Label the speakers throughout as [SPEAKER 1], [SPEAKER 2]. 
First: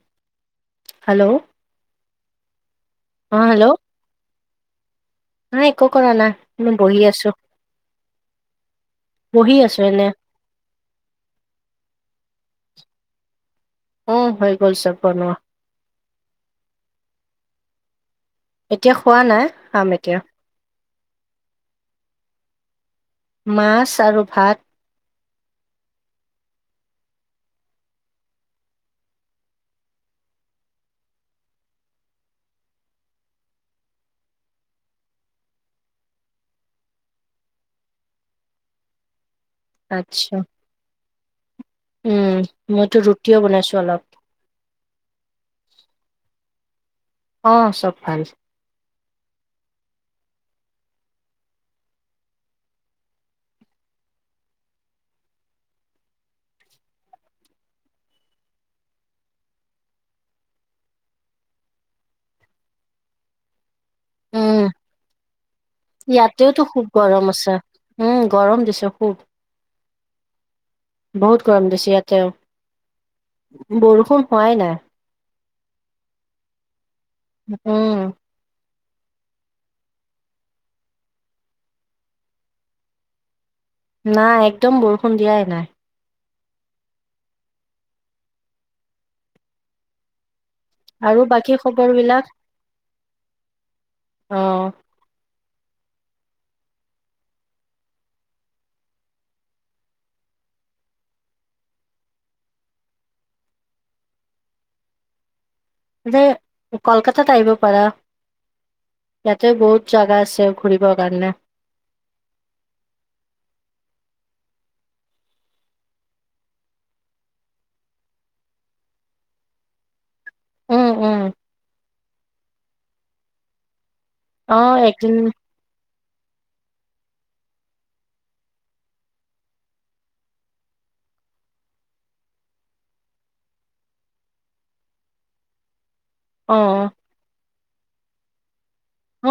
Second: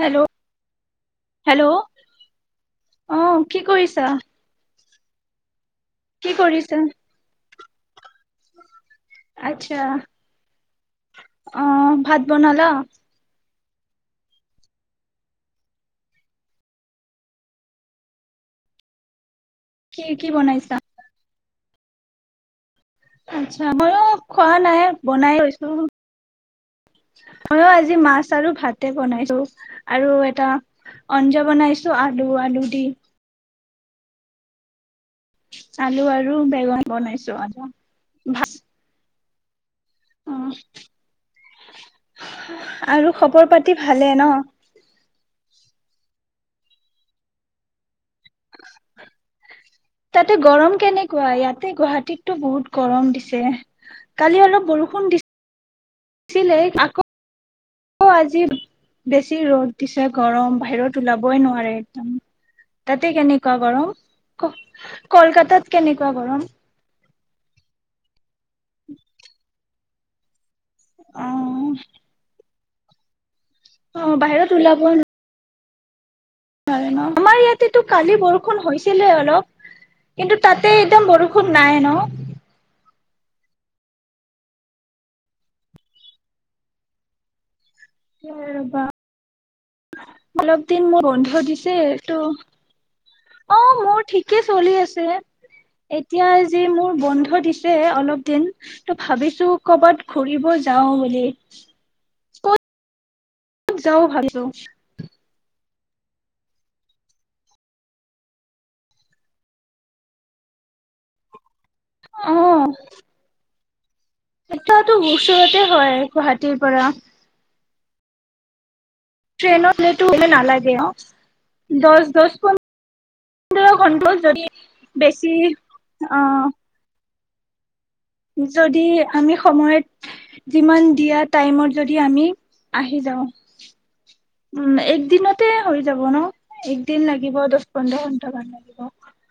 [SPEAKER 1] Hello hello অহ
[SPEAKER 2] অ
[SPEAKER 1] কি
[SPEAKER 2] হেল্ল'
[SPEAKER 1] কৰিছা
[SPEAKER 2] নাই একো কৰা
[SPEAKER 1] কি
[SPEAKER 2] নাই
[SPEAKER 1] কৰিছা
[SPEAKER 2] মই বহি আছো বহি
[SPEAKER 1] আচ্ছা
[SPEAKER 2] আছো এনে
[SPEAKER 1] অ ভাত বনালা
[SPEAKER 2] উম হৈ গল চব বনোৱা এতিয়া খোৱা নাই খাম
[SPEAKER 1] কি
[SPEAKER 2] এতিয়া
[SPEAKER 1] কি বনাইছা আচ্ছা
[SPEAKER 2] মাছ
[SPEAKER 1] মইয়ো
[SPEAKER 2] আৰু
[SPEAKER 1] খোৱা
[SPEAKER 2] ভাত
[SPEAKER 1] নাই বনাই ময়ো আজি মাছ আৰু ভাতে বনাইছো আৰু এটা আঞ্জা বনাইছো আলু আলু দি আলু আৰু বেগন বনাইছো আ ভা
[SPEAKER 2] আচ্ছা উম মইতো
[SPEAKER 1] আৰু
[SPEAKER 2] ৰুটিও
[SPEAKER 1] খবৰ
[SPEAKER 2] বনাইছো
[SPEAKER 1] পাতি
[SPEAKER 2] অলপ
[SPEAKER 1] ভালে ন
[SPEAKER 2] অ চব ভাল
[SPEAKER 1] তাতে গৰম কেনেকোৱা ইয়াতে গুৱাহাটীতটো বহুত গৰম দিছে কালি অলপ বৰষুণ দিছে ছিলেই আকৌ আকৌ আজি বেছি ৰ'দ দিছে গৰম বাহিৰত ওলাবই নোৱাৰে একদম তাতে কেনেকুৱা গৰম।
[SPEAKER 2] উম
[SPEAKER 1] কলকাতাত কেনেকুৱা গৰম।
[SPEAKER 2] আছা উম। গৰম দিচে খুব।
[SPEAKER 1] অ
[SPEAKER 2] বহুত গৰম দিছে ইয়াতে।
[SPEAKER 1] অ
[SPEAKER 2] বৰষুণ
[SPEAKER 1] বাহিৰত
[SPEAKER 2] হোৱাই
[SPEAKER 1] ওলাব
[SPEAKER 2] নাই।
[SPEAKER 1] নোৱাৰে ন। আমাৰ ইয়াতেতো
[SPEAKER 2] উম
[SPEAKER 1] কালি বৰষুণ হৈছে। দিছিলে অলপ কিন্তু তাতে একদম বৰষুণ নাই ন।
[SPEAKER 2] নাই একদম বৰষুণ দিয়াই নাই।
[SPEAKER 1] কিয় ৰেবা। অলপ দিন মোৰ
[SPEAKER 2] আৰু
[SPEAKER 1] বন্ধ
[SPEAKER 2] বাকী
[SPEAKER 1] দিছে
[SPEAKER 2] খবৰ
[SPEAKER 1] এইটো
[SPEAKER 2] বিলাক
[SPEAKER 1] অ', মোৰ
[SPEAKER 2] অ
[SPEAKER 1] ঠিকে চলি আছে। এতিয়া যি মোৰ বন্ধ দিছে। অলপ দিন ত' ভাবিছোঁ কৰবাত ঘুৰিব যাওঁ বুলি ক'ত। ক'ত যাও ভাবিছোঁ।
[SPEAKER 2] ইয়াতে কলকাতাত আহিব পাৰা ইয়াতে বহুত জাগা আছে ঘূৰিবৰ কাৰণে।
[SPEAKER 1] অ',। এইটাতো উচৰতে হয় গুৱাহাটীৰ পৰা। ট্ৰেইনত। নালাগে
[SPEAKER 2] উম
[SPEAKER 1] অ',
[SPEAKER 2] উম
[SPEAKER 1] দচ দচ পো অ [unintelligible] [inaudible] যদি
[SPEAKER 2] অ একদিন
[SPEAKER 1] বেছি অ', যদি আমি সময়ত যিমান দিয়া টাইমত যদি আমি আহি যাওঁ উ'ম একদিনতে হৈ। যাব ন
[SPEAKER 2] অ
[SPEAKER 1] এক দিন লাগিব দচ পোন্ধৰ। লাগিব।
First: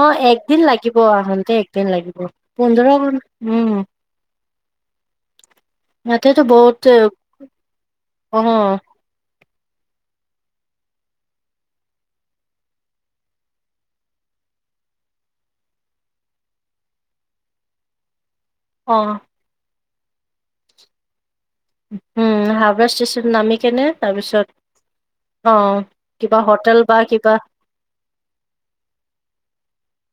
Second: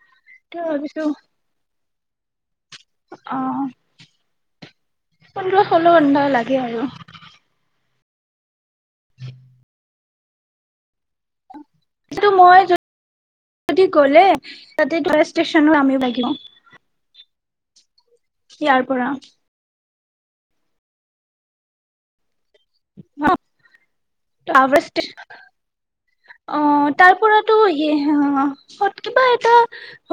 [SPEAKER 2] অ
[SPEAKER 1] তে
[SPEAKER 2] একদিন লাগিব
[SPEAKER 1] ভাবিছো
[SPEAKER 2] আহোতে একদিন লাগিব। অ',। পোন্ধৰ ষোল্ল
[SPEAKER 1] অ
[SPEAKER 2] হ'ম
[SPEAKER 1] পোন্ধৰ ষোল্ল ঘন্টা
[SPEAKER 2] ইয়াতেটো
[SPEAKER 1] লাগে আৰু
[SPEAKER 2] বহুতে। অ',।
[SPEAKER 1] এইটো মই যদি গ'লে তাতে তো ষ্টেচনত নামিব লাগিব। ইয়াৰ
[SPEAKER 2] অ
[SPEAKER 1] পৰা।
[SPEAKER 2] উ'ম। হাওৰা ষ্টেচন নামি কেনে। তাৰপিছত
[SPEAKER 1] তাৱে ইচতেচন
[SPEAKER 2] অ কিবা হোটেল
[SPEAKER 1] অ',
[SPEAKER 2] বা
[SPEAKER 1] তাৰ
[SPEAKER 2] কিবা
[SPEAKER 1] পৰাতো কিবা হত কিবা এটা।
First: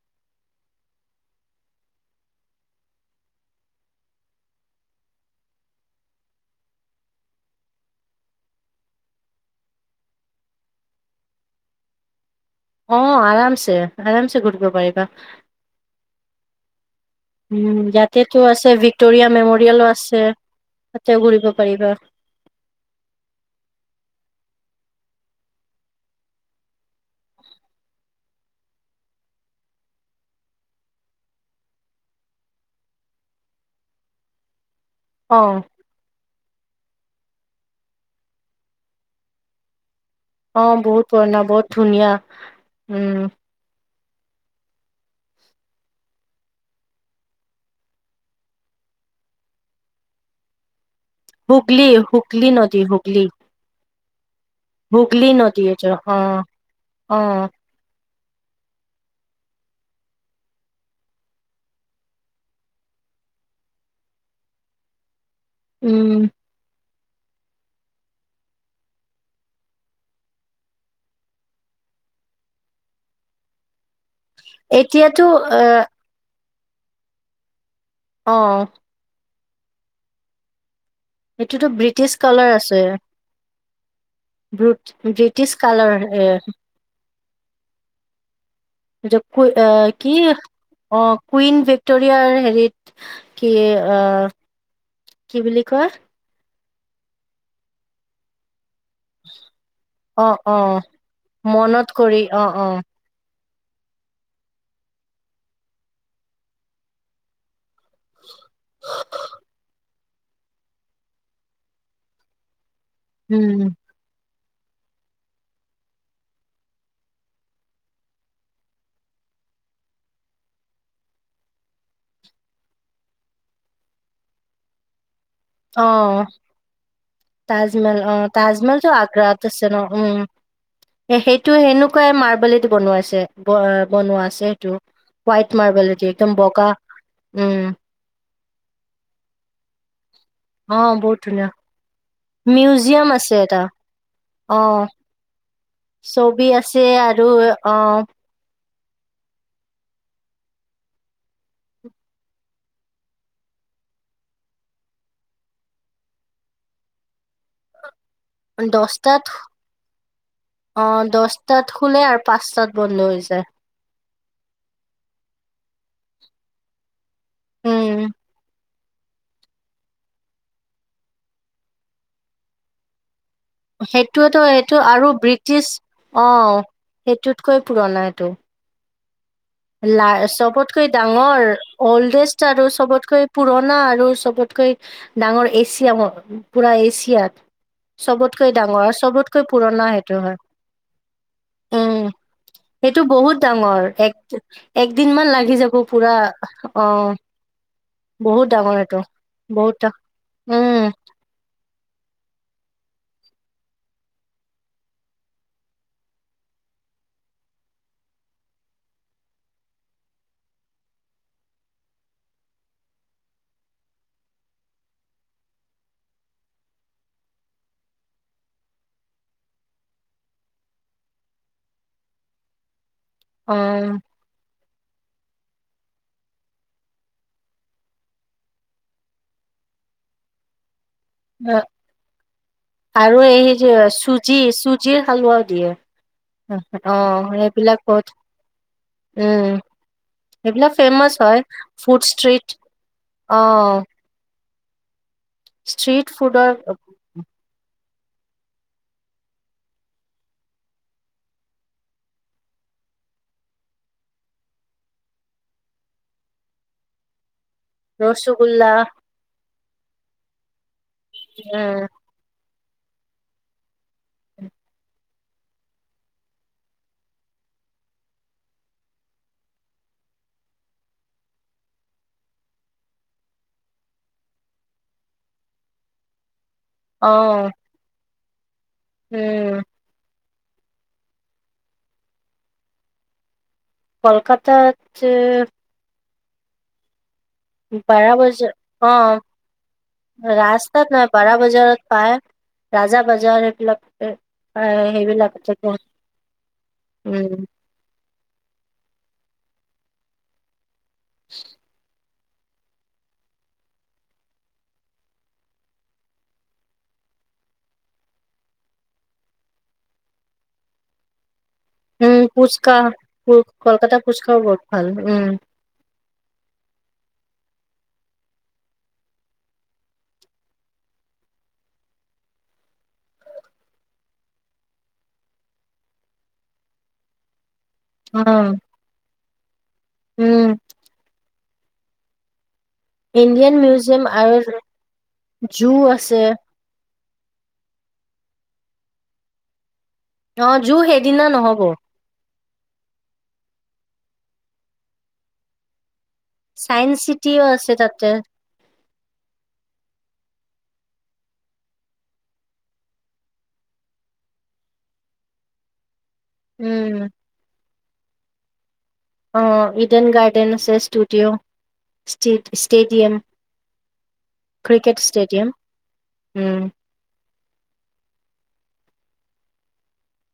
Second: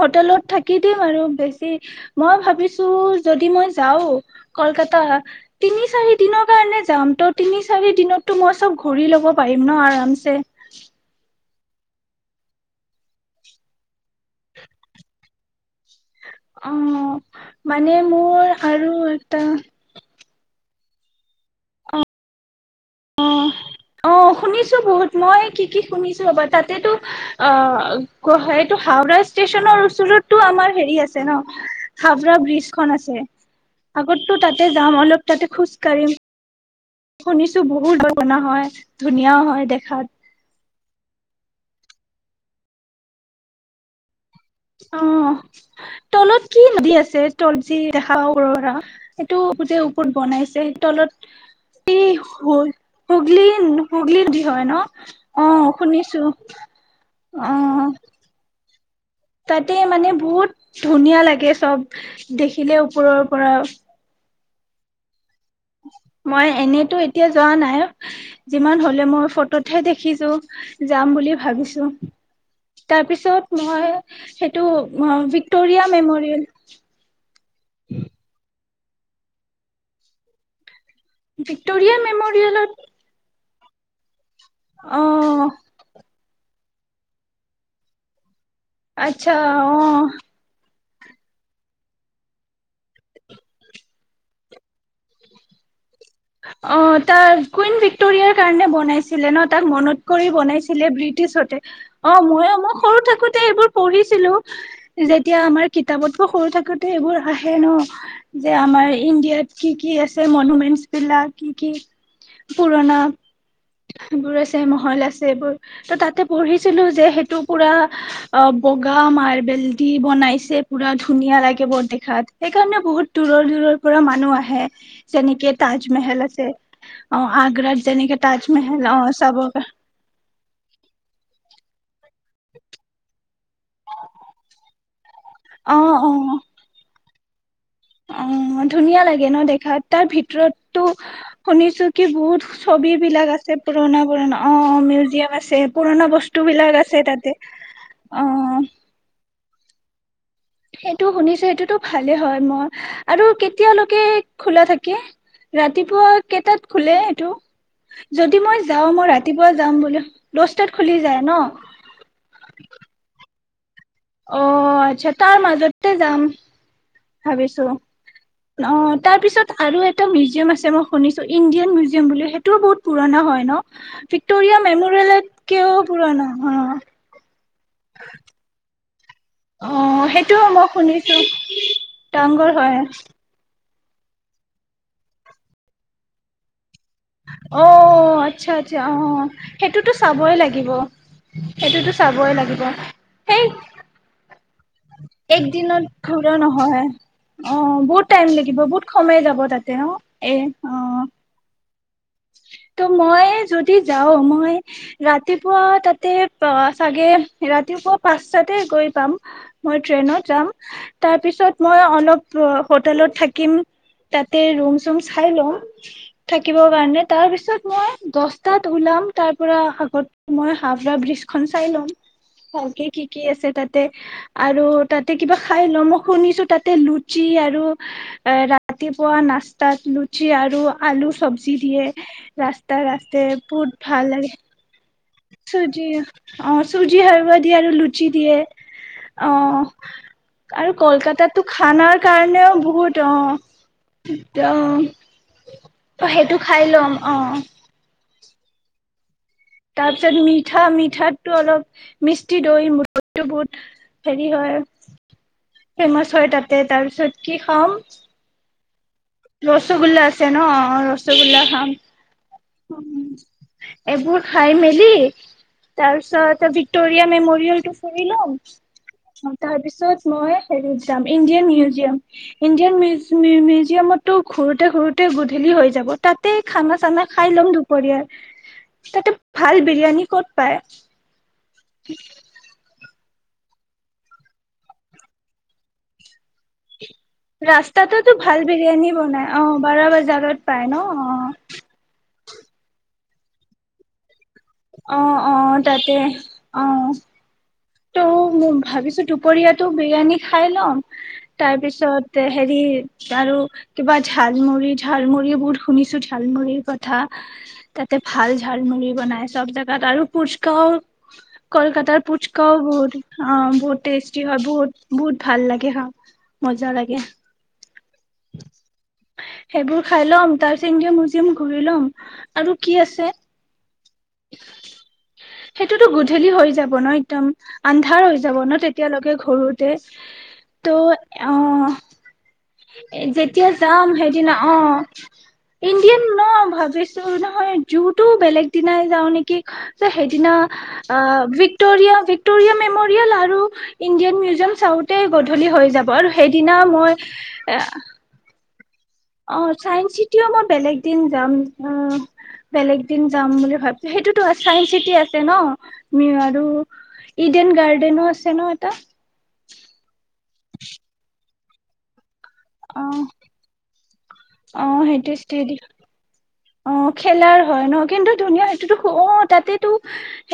[SPEAKER 1] হোটেলত থাকি দিম আৰু বেছি মই ভাবিছোঁ। যদি মই যাওঁ কলকাতা তিনি চাৰি দিনৰ কাৰণে যাম ত' তিনি চাৰি দিনতটো মই চব ঘূৰি ল'ব পাৰিম ন আৰামছে।
[SPEAKER 2] অ আৰামছে আৰামছে ঘূৰিব পাৰিবা।
[SPEAKER 1] অ
[SPEAKER 2] উ'ম
[SPEAKER 1] মানে
[SPEAKER 2] ইয়াতেতটো
[SPEAKER 1] মোৰ
[SPEAKER 2] আছে
[SPEAKER 1] আৰু
[SPEAKER 2] ভিক্টৰিয়া
[SPEAKER 1] এটা
[SPEAKER 2] মেমৰিয়েলো আছে। তাতে ঘূৰিব পাৰিবা।
[SPEAKER 1] অ অ শুনিছো বহুত মই কি কি শুনিছো ৰবা তাতেটো অ', এইটো হাওৰা ষ্টেচনৰ ওচৰতো আমাৰ হেৰি আছে ন হাওৰা ব্ৰিজখন আছে আগতো তাত তাতে যাম অলপ
[SPEAKER 2] অ
[SPEAKER 1] তাতে খোজকাঢ়িম শুনিছো বহুত ডাঙৰ হয় ধুনীয়াও হয় দেখাত।
[SPEAKER 2] অ বহুত পুৰণা বহুত ধুনীয়া উম
[SPEAKER 1] অ তলত কি দি আছে তল যি দেখা উৰৰা সেইটো যে ওপৰত বনাইছে তলত
[SPEAKER 2] হুগলী
[SPEAKER 1] এই
[SPEAKER 2] হুগলী
[SPEAKER 1] হল
[SPEAKER 2] নদী হুগলী
[SPEAKER 1] হুগলী ন
[SPEAKER 2] হুগলী
[SPEAKER 1] অ
[SPEAKER 2] নদী এইটো অ
[SPEAKER 1] শুনিছো অ তাতে মানে বহুত ধুনীয়া লাগে চব দেখিলে ওপৰৰ পৰা
[SPEAKER 2] উম
[SPEAKER 1] মই এনেইতো এতিয়া যোৱা নাই যিমান হলে মই ফটোতহে দেখিছো যাম বুলি ভাবিছো তাৰপিছত মই সেইটো
[SPEAKER 2] এতিয়াতো এ
[SPEAKER 1] ভিক্টৰিয়া মেমৰিয়েল [inaudible]
[SPEAKER 2] অ এইটোতো
[SPEAKER 1] ভিক্টৰিয়া
[SPEAKER 2] ব্ৰিটিছ কলাৰ
[SPEAKER 1] মেমৰিয়েলত
[SPEAKER 2] আছে বু
[SPEAKER 1] অ
[SPEAKER 2] ব্ৰিটিছ কালাৰ এ য
[SPEAKER 1] আচ্ছা অ
[SPEAKER 2] কি অ কুইন ভিক্টৰিয়াৰ হেৰিত কি অ কি বুলি কয়
[SPEAKER 1] অ তাৰ কুইন ভিক্টৰিয়াৰ কাৰণে বন বছিলে ন তাক মনত
[SPEAKER 2] অ
[SPEAKER 1] কৰি
[SPEAKER 2] অ
[SPEAKER 1] বনাইছিলে ব্ৰিটিছতে
[SPEAKER 2] মনত
[SPEAKER 1] অ
[SPEAKER 2] কৰি
[SPEAKER 1] মই
[SPEAKER 2] অ
[SPEAKER 1] মই সৰু থাকো এইবোৰ পঢ়িছিলো যেতিয়া আমাৰ কিতাপতকো সৰু থাকোতে এইবোৰ আহে ন। যে আমাৰ ইণ্ডিয়াত কি কি আছে মনমেণ্ট বিলাক কি কি
[SPEAKER 2] উম
[SPEAKER 1] পুৰণাবোৰ আ ছে মহল আছে এইবোৰ ত তাতে পঢ়িছিলো যে সেইটো পুৰা অ বগা মাৰ্বেল দি বনাইছে পুৰা ধুনীয়া লাগে বৰ দেখাত সেইকাৰণে বহুত দূৰৰ দূৰৰ পৰা মানুহ আহে যেনেকে
[SPEAKER 2] অ
[SPEAKER 1] তাজমেহেল আছে অ আগ্ৰাত
[SPEAKER 2] তাজমহল অ
[SPEAKER 1] যেনেকে তাজমেহেল
[SPEAKER 2] তাজমহলতটো
[SPEAKER 1] অ চাব
[SPEAKER 2] আগ্ৰাত
[SPEAKER 1] অ
[SPEAKER 2] আছে ন উম সেইটো সেনেকুৱাই মাৰ বনোৱা আছে বনোৱা আছে সেইটো হোইট
[SPEAKER 1] অ
[SPEAKER 2] মাৰ্বেল হ হৈছে একদম বগা উম
[SPEAKER 1] উ ধুনীয়া লাগে ন দেখাত তাৰ ভিতৰত
[SPEAKER 2] অ
[SPEAKER 1] তটো
[SPEAKER 2] বহুত ধুনীয়া
[SPEAKER 1] শুনিছো কি বহুত ছবি
[SPEAKER 2] মিউজিয়াম
[SPEAKER 1] বিলাক
[SPEAKER 2] এটা
[SPEAKER 1] আছে পুৰণা পুৰণা অ মিউজিয়াম আছে পুৰণা
[SPEAKER 2] ছবি
[SPEAKER 1] বস্তু বিলাক আছে
[SPEAKER 2] আৰু
[SPEAKER 1] তাতে
[SPEAKER 2] অ
[SPEAKER 1] অ সেইটো শুনিছো সেইটোতো ভালে হয় মই আৰু কেতিয়ালৈকে খোলা থাকে ৰাতিপুৱা কেইটাত খোলে সেইটো
[SPEAKER 2] দছটাত
[SPEAKER 1] বোলে দহটাত
[SPEAKER 2] অ
[SPEAKER 1] খুলি যায় ন?
[SPEAKER 2] দছটাত খুলে আৰু পাঁচটাত বন্ধ হৈ যায়।
[SPEAKER 1] অ আচ্ছা তাৰ মাজতে যাম ভাবিছো।
[SPEAKER 2] উম
[SPEAKER 1] অ তাৰ পিছত আৰু এটা মিউজিয়াম আছে মই শুনিছো ইণ্ডিয়ান মিউজিয়াম বুলিও সেইটোও বহুত পুৰণা হয়। ন?
[SPEAKER 2] সেইটোৱোটো
[SPEAKER 1] ভিক্টৰিয়া
[SPEAKER 2] এইটো আৰু ব্ৰিটিছ
[SPEAKER 1] মেমৰিয়েলতকেও পুৰণা অ
[SPEAKER 2] আহ', সেইটোতকৈ পুৰণা এইটো।
[SPEAKER 1] অ সেইটোও মই
[SPEAKER 2] চবতকৈ
[SPEAKER 1] শুনিছো
[SPEAKER 2] ডাঙৰ অল্ডেষ্ট
[SPEAKER 1] ডাঙৰ
[SPEAKER 2] আৰু
[SPEAKER 1] হয়।
[SPEAKER 2] চবতকৈ পুৰণ, পুৰা আৰু চবতকৈ ডাঙৰ এচিয়াম পুৰা এ,
[SPEAKER 1] অ', আচ্ছা', - আচছা', অ',
[SPEAKER 2] চবতকৈ পুৰণা
[SPEAKER 1] সেইটোতো
[SPEAKER 2] সেইটো
[SPEAKER 1] চাবই
[SPEAKER 2] হয়
[SPEAKER 1] লাগিব, সেইটোতো
[SPEAKER 2] উম
[SPEAKER 1] চাবই লাগিব।
[SPEAKER 2] সেইটো বহুত
[SPEAKER 1] সেই
[SPEAKER 2] ডাঙৰ এক একদিন মান
[SPEAKER 1] এক
[SPEAKER 2] লাগি যাব
[SPEAKER 1] দিনত
[SPEAKER 2] পুৰা
[SPEAKER 1] ঘূৰা
[SPEAKER 2] অ
[SPEAKER 1] নহয়', অ', বহুত টাইম লাগিব,
[SPEAKER 2] ডাঙৰ
[SPEAKER 1] বহুত
[SPEAKER 2] এইটো
[SPEAKER 1] সময় যাব তাতে
[SPEAKER 2] বহুত ডা
[SPEAKER 1] অ', এ',
[SPEAKER 2] উম
[SPEAKER 1] অ', ত', মই যদি যাওঁ মই ৰাতিপুৱা তাতে চাগে ৰাতিপুৱা পাঁচটাতে গৈ পাম মই ট্ৰেইনত যাম। তাৰপিছত মই অলপ হোটেলত থাকিম তাতে ৰুম-চুম চাই লওঁ থাকিব। কাৰণে তাৰ পিছত মই দছটাত ওলাম তাৰ পৰা আগত মই ' হাওৰা-ব্ৰিজ' খন চাই ল'ম। ভালকে কি, কি ', আছে তাতে,
[SPEAKER 2] অ',
[SPEAKER 1] আৰু তাত, কিবা খাই লওঁ, মই শুনিছো তাতে লুচি আৰু এ', ৰাতিপুৱা নাস্তাত লুচি আৰু আলু চবজি যি দিয়ে
[SPEAKER 2] আৰু
[SPEAKER 1] ৰাস্তা-ৰাস্তাই
[SPEAKER 2] এই যে
[SPEAKER 1] বহুত ভাল লাগে।
[SPEAKER 2] চুজি চুজিৰ হালোৱাও দিয়ে।
[SPEAKER 1] চুজি অ', চুজি
[SPEAKER 2] অ',
[SPEAKER 1] হালৱা দিয়ে আৰু
[SPEAKER 2] সেইবিলাক বহুত
[SPEAKER 1] লুচি দিয়ে
[SPEAKER 2] উম,
[SPEAKER 1] অ',
[SPEAKER 2] সেইবিলাক
[SPEAKER 1] আৰু
[SPEAKER 2] ফেমাচ হয়।
[SPEAKER 1] কলকাতাতটো
[SPEAKER 2] ফুড
[SPEAKER 1] খানাৰ
[SPEAKER 2] ষ্ট্ৰীট
[SPEAKER 1] কাৰণেও বহুত অ', অ',
[SPEAKER 2] ষ্ট্ৰীট
[SPEAKER 1] অ', সেইটো
[SPEAKER 2] ফুডৰ
[SPEAKER 1] খাই লম অ', তাৰপিছত মিঠা-মিঠাতটো অলপ মিষ্টি দৈ- দৈটো বহুত হেৰি হয় ফেমাচ হয় তাতে। তাৰপিছত কি
[SPEAKER 2] ৰছগুল্লা,
[SPEAKER 1] ৰসগুল্লা আছে ন', অ', ৰস ৰসগুল্লা খাম।
[SPEAKER 2] উম,
[SPEAKER 1] এইবোৰ খাই মেলি তাৰ পিছত ভিক্টৰিয়া- মেমৰিয়েলটো ফুৰি লম। তাৰ পিছত মই', হেৰিত যাম ইণ্ডিয়ান-মিউজিয়াম-ইণ্ডিয়ান- মিউজিয়ামতো ঘুৰোঁতে-ঘুৰোঁতে গধূলি হৈ যাব তাতে খানা খাই ল'ম
[SPEAKER 2] অ',
[SPEAKER 1] দুপৰীয়া। তাতে
[SPEAKER 2] উম,
[SPEAKER 1] ভাল বিৰিয়ানী ক'ত, পায়, [unintelligible]
[SPEAKER 2] কলকাতা যে
[SPEAKER 1] ৰাস্তাততো
[SPEAKER 2] বাৰা
[SPEAKER 1] ভাল
[SPEAKER 2] বজাৰ
[SPEAKER 1] বিৰিয়ানী বনাই অ', বাৰা বজাৰত পায়
[SPEAKER 2] ৰাস্তাত
[SPEAKER 1] ন',
[SPEAKER 2] নহয় বাৰা বজাৰত পায়
[SPEAKER 1] অ',
[SPEAKER 2] ৰাজা বজাৰ এইবিলাক, -
[SPEAKER 1] অ', অ', তাতে অ',
[SPEAKER 2] উম,
[SPEAKER 1] ত', ম', ভাবিছো দুপৰীয়াতটো বিৰিয়ানী খাই লম। তাৰ পিছত, হেৰি', আৰু কিবা ঝালমুড়ি-ঝালমুড়ি বহুত শুনিছো, ঝালমু়ৰিৰ কথা তাতে ভাল ঝালমুড়ি বনাই, চব জেগাত আৰু পুহস্কও কলকাত ক',
[SPEAKER 2] উম, ফুচকা
[SPEAKER 1] বহুত অ', বহুত
[SPEAKER 2] কলকাতা
[SPEAKER 1] টেষ্টি
[SPEAKER 2] ফুচকাও
[SPEAKER 1] হয়
[SPEAKER 2] বহুত ভাল
[SPEAKER 1] বহুত-বহুত
[SPEAKER 2] উম,
[SPEAKER 1] ভাল লাগে হা', মজা লাগে। সেইবোৰ খাই লম তাৰ পিছত ইদিয়ান -মিউজিয়াম ঘুৰি ল'ম আৰু কি আছে সেইটোতো গধূলি হৈ যাব ন'। তম', আন্ধাৰ হৈ যাব
[SPEAKER 2] অ',
[SPEAKER 1] ন', তেতিয়ালৈকে ঘূৰোতে
[SPEAKER 2] উম।
[SPEAKER 1] তো অহ। এ যেতিয়া
[SPEAKER 2] ইণ্ডিয়ান
[SPEAKER 1] যাম
[SPEAKER 2] মিউজিয়াম
[SPEAKER 1] সেইদিনা
[SPEAKER 2] আৰু
[SPEAKER 1] অ'
[SPEAKER 2] জু
[SPEAKER 1] ইণ্ডিয়ান
[SPEAKER 2] আছে
[SPEAKER 1] ন ভাবিছো নহয় জুটো বেলেগ। কণাই যাওঁ নেকি? সেইদিনা
[SPEAKER 2] অ জু
[SPEAKER 1] অ'
[SPEAKER 2] সেইদিনা নহব
[SPEAKER 1] ভিক্ট'ৰিয়া। ভিক্টৰিয়া মেমৰিয়েল আৰু ইণ্ডিয়ান মিউজিয়াম চাওঁতে গধূলি হৈ যাব আৰু। সেইদিনা মই।
[SPEAKER 2] চাইন্স চিটিও আছে তাতে
[SPEAKER 1] অ চাইন্স চিটিও মই বেলেগ দিন যাম। বেলেগ দিন যাম বুলি ভাবছো সেইটোতো চাইন্স চিটি আছে ন? মিৰাদোআৰু
[SPEAKER 2] উম
[SPEAKER 1] ইডেন গাৰ্ডেনো আছে ন? ত'।
[SPEAKER 2] অ' ইডেন গাৰ্ডেন আছে ষ্টুডিঅ'।
[SPEAKER 1] অ
[SPEAKER 2] ষ্টে-ষ্টেডিয়াম,
[SPEAKER 1] অ
[SPEAKER 2] ক্ৰিকেট
[SPEAKER 1] সেইটো ষ্টেডি
[SPEAKER 2] ষ্টেডিয়াম। উম
[SPEAKER 1] অ' খেলা- হয় ন কিন্তু ধুনীয়া সেইটোতো অ' তাতেটো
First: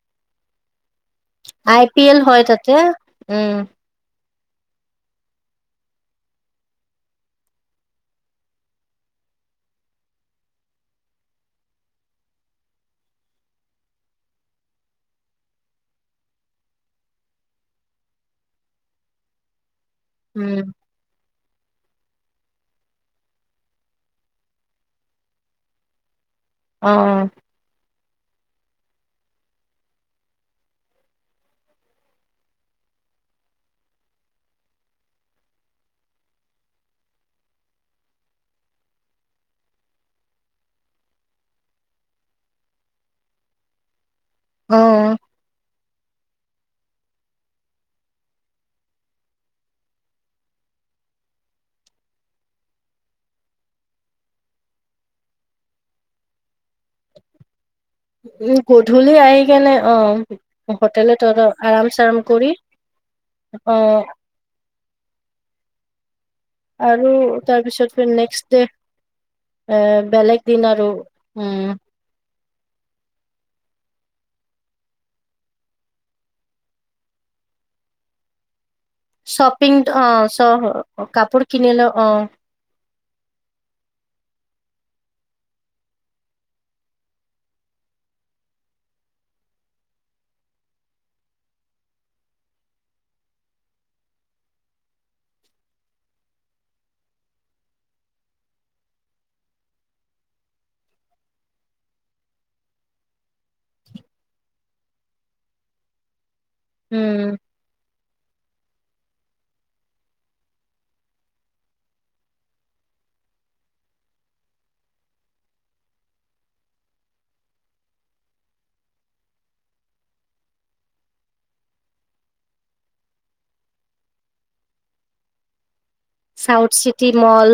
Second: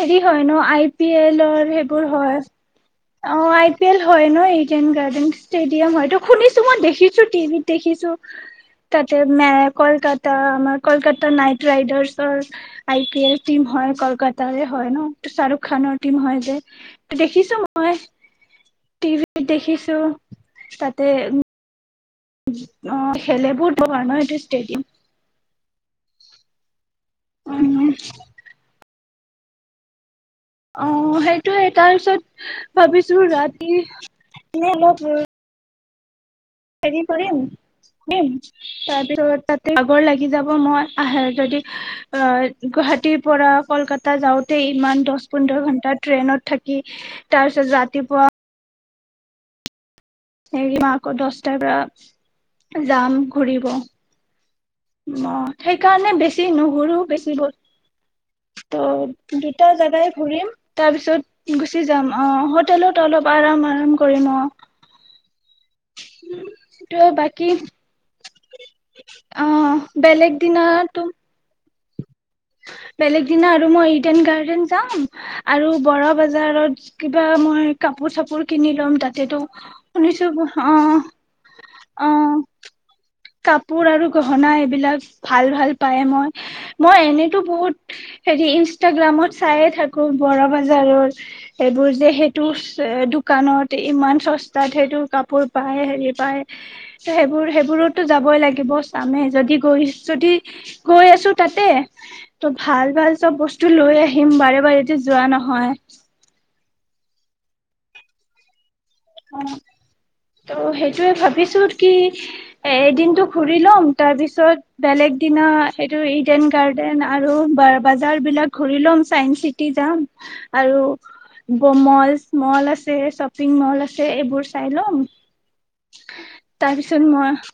[SPEAKER 1] হেৰি হয় ন আই পি এলৰ সেইবোৰ
[SPEAKER 2] আই-পি-এল হয় তাতে।
[SPEAKER 1] অ
[SPEAKER 2] উম।
[SPEAKER 1] আই পি এল হয় ন ইডেন গাৰ্ডেন ষ্টেডিয়াম হয় তো শুনিছো মই, দেখিছো টিভিত দেখিছো তাতে কলকাতা আমাৰ কলকাতা নাইট ৰাইডাৰ্চৰ আই-পি-এল টিম হয়। কলকাতাৰে হয় ন, শ্বাহৰুখ খানৰ টিম হয় যে দেখিছো। মই টিভিত দেখিছো।
[SPEAKER 2] উম
[SPEAKER 1] তো তাতে উ। অ' খেলে বহুত বহল ন এইটো ষ্টেডিয়াম।
[SPEAKER 2] অ'-অ'।
[SPEAKER 1] উম অ' সেইটোয়ে তাৰপিছত ভাবিছো ৰাতি এনে অলপ ৰৈ হেৰি কৰিম, কৰিম তাৰ পিছত তাতে ভাগৰ লাগি যাব। যদি আহ মই গুৱাহাটীৰ পৰা কলকাতা যাওঁতে
[SPEAKER 2] অ
[SPEAKER 1] ইমান দচ, পোন্ধৰ ঘণ্টাত। ট্ৰেইনত থাকি তাৰ পিছত ৰাতিপুৱা। হেৰি মই আকৌ দহটাৰ পৰা যাম ঘূৰিব। অ' সেইকাৰণে বেছি নুঘুৰো বেছি বস্তু -
[SPEAKER 2] উম
[SPEAKER 1] তো'
[SPEAKER 2] গধূলি আহি
[SPEAKER 1] দুটা
[SPEAKER 2] কেনে অ
[SPEAKER 1] জেগাই ঘুৰিম
[SPEAKER 2] হোটেলে ত
[SPEAKER 1] তাৰপিছত গুচি
[SPEAKER 2] আৰাম
[SPEAKER 1] যাম।
[SPEAKER 2] চাৰাম
[SPEAKER 1] অ'
[SPEAKER 2] কৰি
[SPEAKER 1] হোটেলত অলপ আৰাম -
[SPEAKER 2] অ
[SPEAKER 1] আৰাম কৰিম অ'। সেইটোৱে
[SPEAKER 2] আৰু
[SPEAKER 1] বাকী
[SPEAKER 2] তাৰপিছত নেক্সট ডে
[SPEAKER 1] অ
[SPEAKER 2] এ বেলেগ দিন আৰু উম।
[SPEAKER 1] বেলেগ দিনা আৰু মই ইডেন গাৰ্ডেন যাম আৰু বৰা বজাৰত কিবা মই কাপোৰ-চাপোৰ কিনিম।
[SPEAKER 2] শ্বপিং অ' চ কাপোৰ কিনিলো অ'।
[SPEAKER 1] কাপোৰ আৰু গহনা এইবিলাক ভাল-ভাল পায়। মই, মই এনেইতো বহুত হেৰি ইনষ্টাগ্ৰামত চায়ে থাকো বৰা বজাৰৰ সেইবোৰ যে সেইটো দোকানত ইমান চস্তাত সেইটো কাপোৰ পায়, হেৰি পায় ত' সেইবোৰ সেইবোৰত। তো যাবই লাগিব চামে যদি গৈ যদি গৈ আছো তাতে ত' ভাল-ভাল চব বস্তু লৈ আহিম বাৰে বাৰেটো যোৱা নহয়।
[SPEAKER 2] উম।
[SPEAKER 1] অ' ত' সেইটোয়ে ভাবিছো কি এদিনটো ঘুৰি ল'ম। তাৰপিছত বেলেগ দিনা সেইটো ইডেন গাৰ্ডেন আৰু বাজাৰ বিলাক ঘুৰি লম। চাইন্স চিটি যাম আৰু মল, মল আছে শ্বপিং মল আছে। এইবোৰ চাই লম।
[SPEAKER 2] চাউথ
[SPEAKER 1] তাৰপিছত
[SPEAKER 2] চিটি
[SPEAKER 1] মই
[SPEAKER 2] ম'ল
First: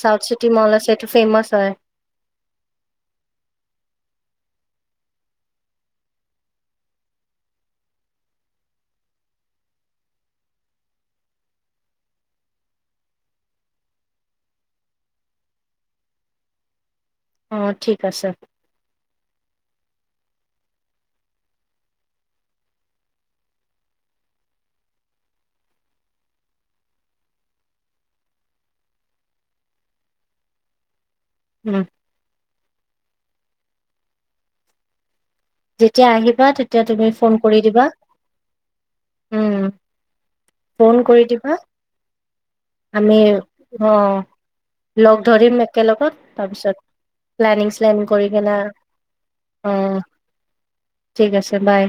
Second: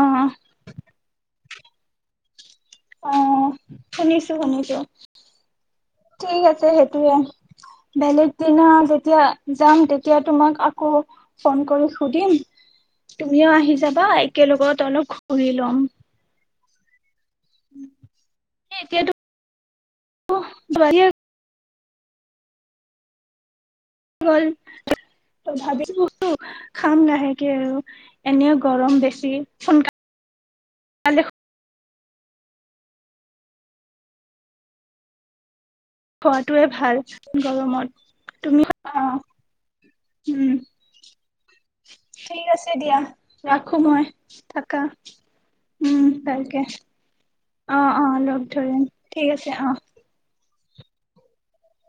[SPEAKER 2] চাউথ চিটি মল আছেটো ফেমাচ ছয়
[SPEAKER 1] অ' শুনিছোঁ‌ শুনিছোঁ‌। ঠিক আছে। সেইটোৱে বেলেগ দিনা যেতিয়া যাম তেতিয়া তোমাক আকৌ ফোন কৰি সুধিম তুমিও আহি যাবা। একেলগত অলপ ঘুৰি লম
[SPEAKER 2] অ' ঠিক আছে।
[SPEAKER 1] মোহ বৰিয়াৰ গল ত ভাবি বো খাম লাহেকে আৰু এনেও গৰম বেছি সোনকালে
[SPEAKER 2] উম। যেতিয়া আহিবা
[SPEAKER 1] খোৱাটোৱে
[SPEAKER 2] তেতিয়া
[SPEAKER 1] ভাল
[SPEAKER 2] তুমি ফোন কৰি দিবা
[SPEAKER 1] গৰমত তুমি অ
[SPEAKER 2] উম
[SPEAKER 1] উম
[SPEAKER 2] ফোন কৰি দিবা
[SPEAKER 1] ঠিক আছে দিয়া
[SPEAKER 2] আমি
[SPEAKER 1] ৰাখো
[SPEAKER 2] অ
[SPEAKER 1] মই থাকা
[SPEAKER 2] লগ ধৰিম
[SPEAKER 1] উম
[SPEAKER 2] একেলগত
[SPEAKER 1] ভালকে
[SPEAKER 2] তাৰপিছত প্লেনিং
[SPEAKER 1] অ অ
[SPEAKER 2] চ্লেনিং কৰি
[SPEAKER 1] লগ
[SPEAKER 2] কিনে
[SPEAKER 1] ধৰিম ঠিক আছে
[SPEAKER 2] অ' ঠিক আছে বাই।